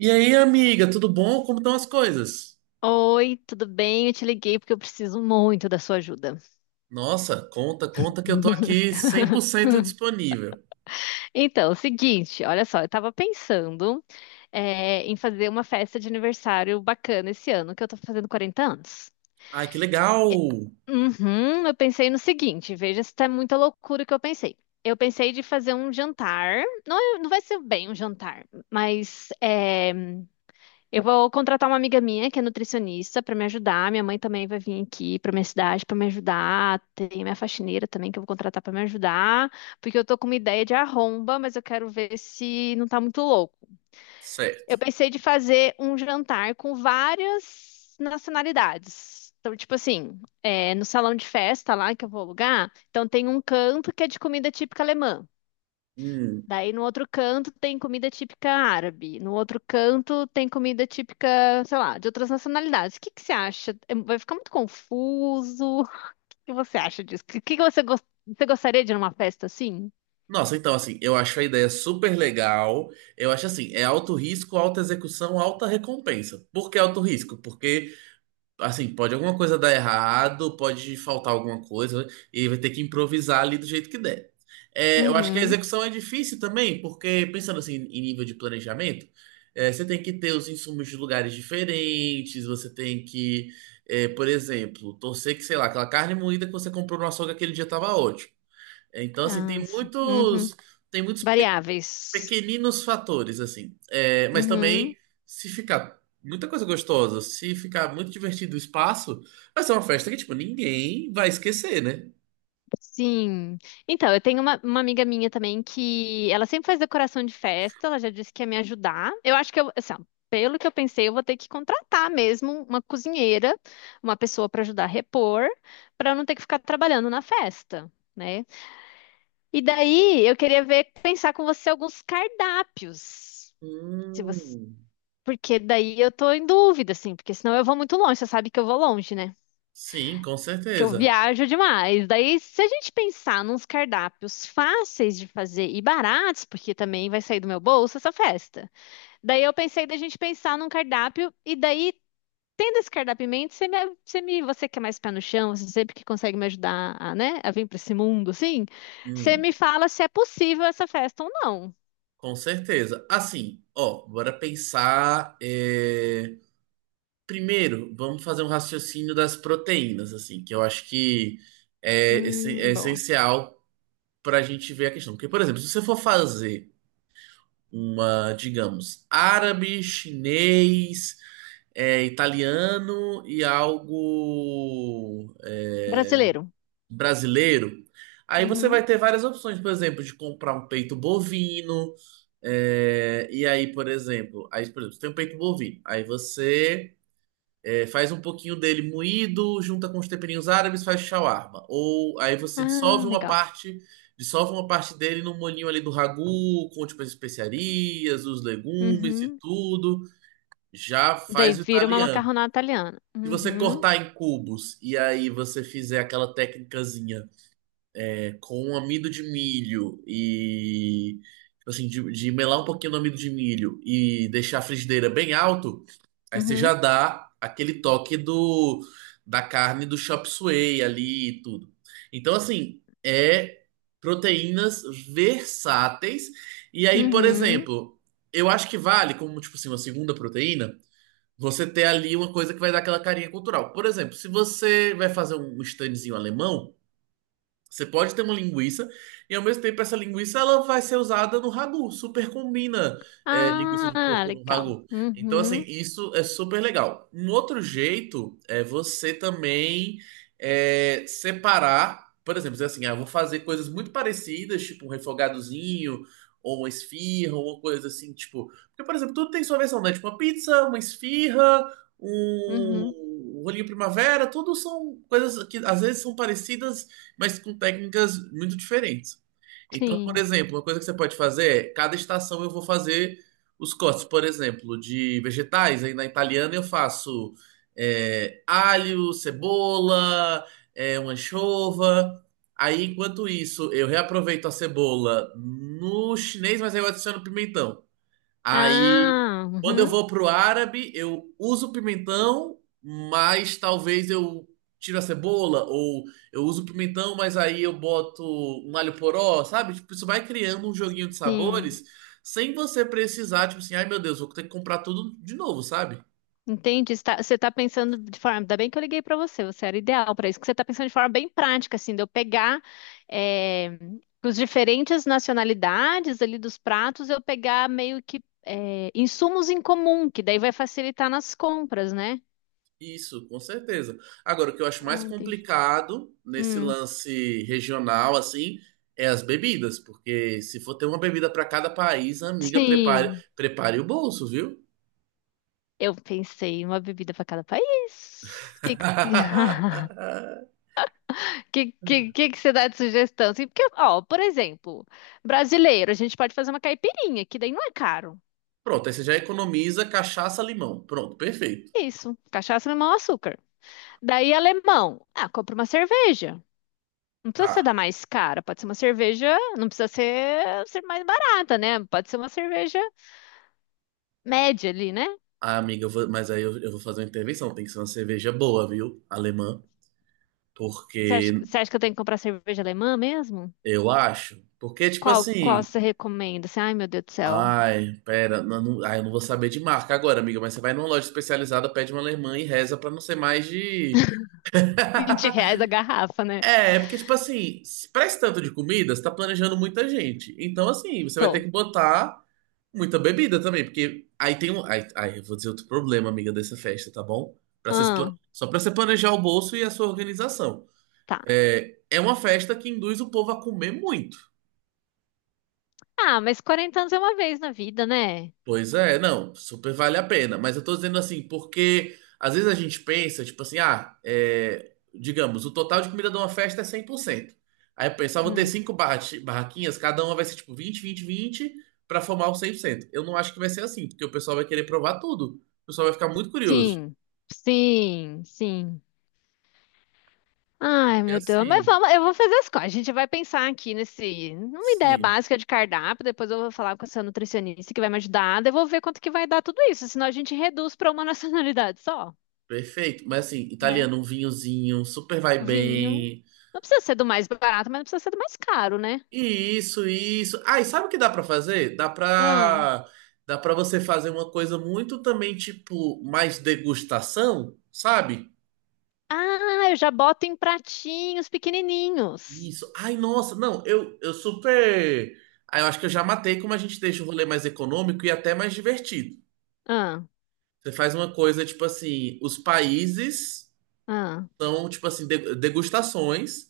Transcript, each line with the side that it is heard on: right: E aí, amiga, tudo bom? Como estão as coisas?
left: Oi, tudo bem? Eu te liguei porque eu preciso muito da sua ajuda.
right: Nossa, conta, conta que eu tô aqui 100% disponível.
left: Então, é o seguinte, olha só, eu tava pensando, em fazer uma festa de aniversário bacana esse ano, que eu tô fazendo 40 anos.
right: Ai, que legal!
left: Uhum, eu pensei no seguinte, veja se tá muita loucura o que eu pensei. Eu pensei de fazer um jantar, não, não vai ser bem um jantar, mas eu vou contratar uma amiga minha que é nutricionista para me ajudar. Minha mãe também vai vir aqui para minha cidade para me ajudar. Tem minha faxineira também que eu vou contratar para me ajudar, porque eu tô com uma ideia de arromba, mas eu quero ver se não tá muito louco. Eu
right: Certo.
left: pensei de fazer um jantar com várias nacionalidades. Então, tipo assim, no salão de festa lá que eu vou alugar, então tem um canto que é de comida típica alemã.
right: Hum.
left: Daí no outro canto tem comida típica árabe, no outro canto tem comida típica, sei lá, de outras nacionalidades. O que que você acha? É, vai ficar muito confuso. O que você acha disso? O que que você gostaria de ir numa festa assim?
right: Nossa, então, assim, eu acho a ideia super legal. Eu acho assim, é alto risco, alta execução, alta recompensa. Por que alto risco? Porque assim, pode alguma coisa dar errado, pode faltar alguma coisa, e ele vai ter que improvisar ali do jeito que der. Eu acho que a
left: Uhum.
right: execução é difícil também, porque pensando assim em nível de planejamento, você tem que ter os insumos de lugares diferentes, você tem que, é, por exemplo, torcer que, sei lá, aquela carne moída que você comprou no açougue aquele dia estava ótimo. Então, assim,
left: Ah, sim. Uhum.
right: tem muitos
left: Variáveis.
right: pequeninos fatores, assim. É, mas
left: Uhum.
right: também, se ficar muita coisa gostosa, se ficar muito divertido o espaço, vai ser uma festa que, tipo, ninguém vai esquecer, né?
left: Sim. Então, eu tenho uma amiga minha também que ela sempre faz decoração de festa, ela já disse que ia me ajudar. Eu acho que eu, assim, ó, pelo que eu pensei, eu vou ter que contratar mesmo uma cozinheira, uma pessoa para ajudar a repor, para eu não ter que ficar trabalhando na festa, né? E daí eu queria ver, pensar com você alguns cardápios. Se você,
right: Hum,
left: porque daí eu tô em dúvida, assim, porque senão eu vou muito longe, você sabe que eu vou longe, né?
right: sim, com
left: Que eu
right: certeza.
left: viajo demais. Daí, se a gente pensar nos cardápios fáceis de fazer e baratos, porque também vai sair do meu bolso essa festa. Daí eu pensei da gente pensar num cardápio e daí tendo esse cardápio você que é mais pé no chão, você sempre que consegue me ajudar a, né, a vir para esse mundo, assim, você
right: Hum,
left: me fala se é possível essa festa ou não.
right: com certeza. Assim, ó, bora pensar. Primeiro, vamos fazer um raciocínio das proteínas, assim, que eu acho que é
left: Boa.
right: essencial para a gente ver a questão. Porque, por exemplo, se você for fazer uma, digamos, árabe, chinês, italiano e algo
left: Brasileiro.
right: brasileiro. Aí você
left: Uhum.
right: vai ter várias opções, por exemplo, de comprar um peito bovino. Aí, por exemplo, você tem um peito bovino. Aí você faz um pouquinho dele moído, junta com os temperinhos árabes, faz shawarma. Ou aí você
left: Ah,
right: dissolve uma
left: legal.
right: parte, Dissolve uma parte dele no molhinho ali do ragu, com tipo as especiarias, os legumes e
left: Uhum.
right: tudo, já
left: Daí
right: faz o
left: vira uma
right: italiano.
left: macarronada italiana.
right: Se você
left: Uhum.
right: cortar em cubos e aí você fizer aquela técnicazinha com amido de milho e tipo assim, de melar um pouquinho no amido de milho e deixar a frigideira bem alto, aí você já
left: Uhum.
right: dá aquele toque do da carne do chop suey ali e tudo. Então, assim, é proteínas versáteis. E aí, por
left: Uhum.
right: exemplo, eu acho que vale, como tipo assim, uma segunda proteína, você ter ali uma coisa que vai dar aquela carinha cultural. Por exemplo, se você vai fazer um standzinho alemão. Você pode ter uma linguiça e ao mesmo tempo essa linguiça ela vai ser usada no ragu. Super combina, linguiça de
left: Ah,
right: porco no
left: legal.
right: ragu. Então assim
left: Uhum,
right: isso é super legal. Um outro jeito é você também separar, por exemplo, dizer assim, ah, eu vou fazer coisas muito parecidas, tipo um refogadozinho ou uma esfirra, ou uma coisa assim, tipo, porque por exemplo tudo tem sua versão, né? Tipo uma pizza, uma esfirra,
left: uhum,
right: um rolinho primavera, tudo são coisas que às vezes são parecidas mas com técnicas muito diferentes. Então, por
left: sim.
right: exemplo, uma coisa que você pode fazer é, cada estação eu vou fazer os cortes, por exemplo, de vegetais. Aí na italiana eu faço alho, cebola, uma anchova. Aí, enquanto isso, eu reaproveito a cebola no chinês, mas aí eu adiciono pimentão. Aí,
left: Ah,
right: quando eu
left: uhum,
right: vou pro árabe, eu uso pimentão, mas talvez eu tiro a cebola, ou eu uso pimentão, mas aí eu boto um alho poró, sabe? Tipo, isso vai criando um joguinho de
left: sim.
right: sabores sem você precisar, tipo assim, ai meu Deus, vou ter que comprar tudo de novo, sabe?
left: Entendi. Está- Você está pensando de forma. Ainda bem que eu liguei para você, você era ideal para isso, que você está pensando de forma bem prática, assim, de eu pegar eh, os diferentes nacionalidades ali dos pratos, eu pegar meio que insumos em comum, que daí vai facilitar nas compras, né?
right: Isso, com certeza. Agora, o que eu acho mais
left: Ah, entendi.
right: complicado nesse
left: Hum,
right: lance regional, assim, é as bebidas, porque se for ter uma bebida para cada país, amiga,
left: sim,
right: prepare o bolso, viu?
left: eu pensei em uma bebida para cada país. Que você dá de sugestão? Assim, porque, ó, por exemplo, brasileiro, a gente pode fazer uma caipirinha, que daí não é caro.
right: Pronto, aí você já economiza cachaça, limão. Pronto, perfeito.
left: Isso, cachaça, limão, açúcar. Daí, alemão, ah, compra uma cerveja. Não precisa ser
right: Tá.
left: da mais cara, pode ser uma cerveja, não precisa ser mais barata, né? Pode ser uma cerveja média ali, né?
right: Ah, amiga, mas aí eu vou fazer uma intervenção. Tem que ser uma cerveja boa, viu? Alemã. Porque
left: Você acha que eu tenho que comprar cerveja alemã mesmo?
right: eu acho. Porque, tipo
left: Qual
right: assim.
left: você recomenda? Assim, ai, meu Deus do céu,
right: Ai, pera. Eu não vou saber de marca agora, amiga. Mas você vai numa loja especializada, pede uma alemã e reza pra não ser mais de.
left: R$ 20 a garrafa, né?
right: É, porque, tipo assim, pra esse tanto de comida, você tá planejando muita gente. Então, assim, você vai ter
left: Tô.
right: que botar. Muita bebida também, porque aí tem um. Aí, eu vou dizer outro problema, amiga, dessa festa, tá bom? Pra você, se pla-
left: Ah,
right: só pra você planejar o bolso e a sua organização.
left: tá.
right: É, é uma festa que induz o povo a comer muito.
left: Ah, mas 40 anos é uma vez na vida, né?
right: Pois é, não, super vale a pena. Mas eu tô dizendo assim, porque às vezes a gente pensa, tipo assim, ah, é, digamos, o total de comida de uma festa é cem por cento. Aí eu penso, ah, vou ter
left: Hum,
right: cinco barraquinhas, cada uma vai ser tipo 20 20 20 pra formar o cem por cento. Eu não acho que vai ser assim, porque o pessoal vai querer provar tudo. O pessoal vai ficar muito curioso.
left: Sim, sim. Ai,
right: E
left: meu Deus, mas
right: assim,
left: vamos, eu vou fazer as coisas. A gente vai pensar aqui nesse, numa ideia
right: sim,
left: básica de cardápio, depois eu vou falar com essa nutricionista que vai me ajudar, daí eu vou ver quanto que vai dar tudo isso, senão a gente reduz para uma nacionalidade só,
right: perfeito. Mas assim,
left: né?
right: italiano, um vinhozinho, super vai
left: Vinho.
right: bem.
left: Não precisa ser do mais barato, mas não precisa ser do mais caro, né?
right: E isso, isso. Ah, e sabe o que dá pra fazer?
left: Ah,
right: Dá pra você fazer uma coisa muito também, tipo, mais degustação, sabe?
left: eu já boto em pratinhos pequenininhos.
right: Isso. Ai, nossa, não, eu super. Ah, eu acho que eu já matei como a gente deixa o rolê mais econômico e até mais divertido.
left: Ah,
right: Você faz uma coisa, tipo assim, os países
left: ah,
right: são, tipo assim, degustações.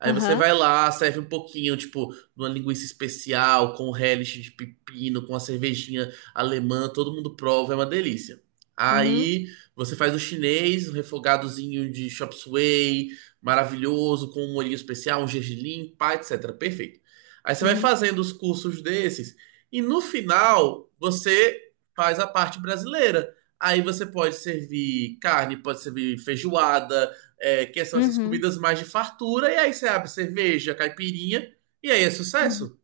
right: Aí você
left: aham,
right: vai lá, serve um pouquinho, tipo, de uma linguiça especial, com relish de pepino, com a cervejinha alemã, todo mundo prova, é uma delícia.
left: uhum,
right: Aí você faz o chinês, um refogadozinho de chop suey, maravilhoso, com um molhinho especial, um gergelim, pá, etc. Perfeito. Aí você vai
left: uhum,
right: fazendo os cursos desses, e no final você faz a parte brasileira. Aí você pode servir carne, pode servir feijoada, que são essas
left: uhum,
right: comidas mais de fartura, e aí você abre cerveja, caipirinha, e aí é
left: uhum.
right: sucesso.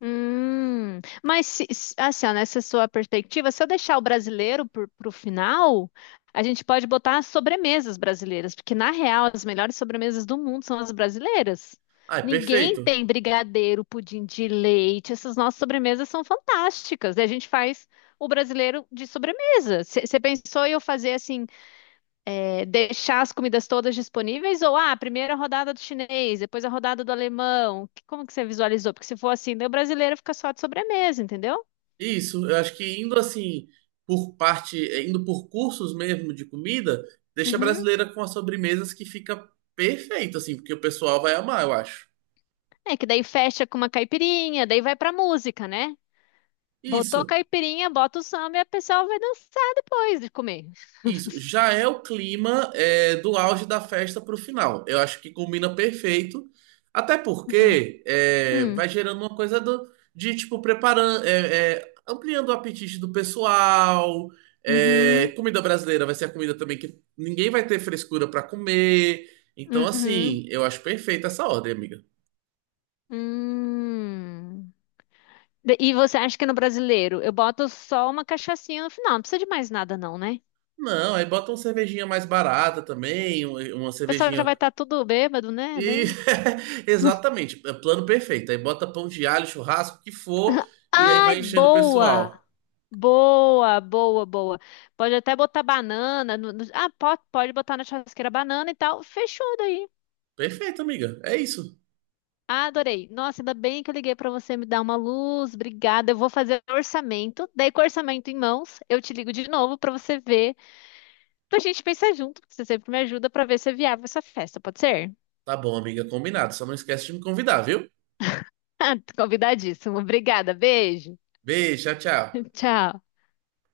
left: Mas assim, ó, nessa sua perspectiva, se eu deixar o brasileiro para o final, a gente pode botar as sobremesas brasileiras, porque na real as melhores sobremesas do mundo são as brasileiras.
right: Ah, é
left: Ninguém
right: perfeito.
left: tem brigadeiro, pudim de leite, essas nossas sobremesas são fantásticas. E a gente faz o brasileiro de sobremesa. Você pensou em eu fazer assim? É, deixar as comidas todas disponíveis ou ah, primeiro a rodada do chinês, depois a rodada do alemão? Como que você visualizou? Porque se for assim, daí o brasileiro fica só de sobremesa, entendeu?
right: Isso, eu acho que indo assim, por parte, indo por cursos mesmo de comida, deixa a
left: Uhum.
right: brasileira com as sobremesas que fica perfeito, assim, porque o pessoal vai amar, eu acho.
left: É que daí fecha com uma caipirinha, daí vai pra música, né? Botou
right: Isso.
left: caipirinha, bota o samba e a pessoa vai dançar depois de comer.
right: Isso, já é o clima do auge da festa para o final. Eu acho que combina perfeito, até
left: Hum.
right: porque é,
left: Hum.
right: vai gerando uma coisa de tipo preparando, ampliando o apetite do pessoal. É,
left: Uhum.
right: comida brasileira vai ser a comida também que ninguém vai ter frescura para comer. Então,
left: Uhum.
right: assim, eu acho perfeita essa ordem, amiga.
left: Hum. E você acha que no brasileiro eu boto só uma cachaçinha no final? Não precisa de mais nada, não, né?
right: Não, aí bota uma cervejinha mais barata também, uma
left: O pessoal já vai
right: cervejinha.
left: estar tudo bêbado, né?
right: E
left: Daí.
right: exatamente, é plano perfeito. Aí bota pão de alho, churrasco, o que for, e aí
left: Ai,
right: vai enchendo o
left: boa!
right: pessoal.
left: Boa, boa, boa. Pode até botar banana. Ah, pode botar na churrasqueira banana e tal. Fechou daí.
right: Perfeito, amiga. É isso.
left: Ah, adorei. Nossa, ainda bem que eu liguei pra você me dar uma luz. Obrigada. Eu vou fazer orçamento. Daí, com o orçamento em mãos, eu te ligo de novo pra você ver. Pra gente pensar junto, porque você sempre me ajuda pra ver se é viável essa festa, pode ser?
right: Tá bom, amiga, combinado. Só não esquece de me convidar, viu?
left: Convidadíssimo. Obrigada. Beijo.
right: Beijo, tchau, tchau.
left: Tchau.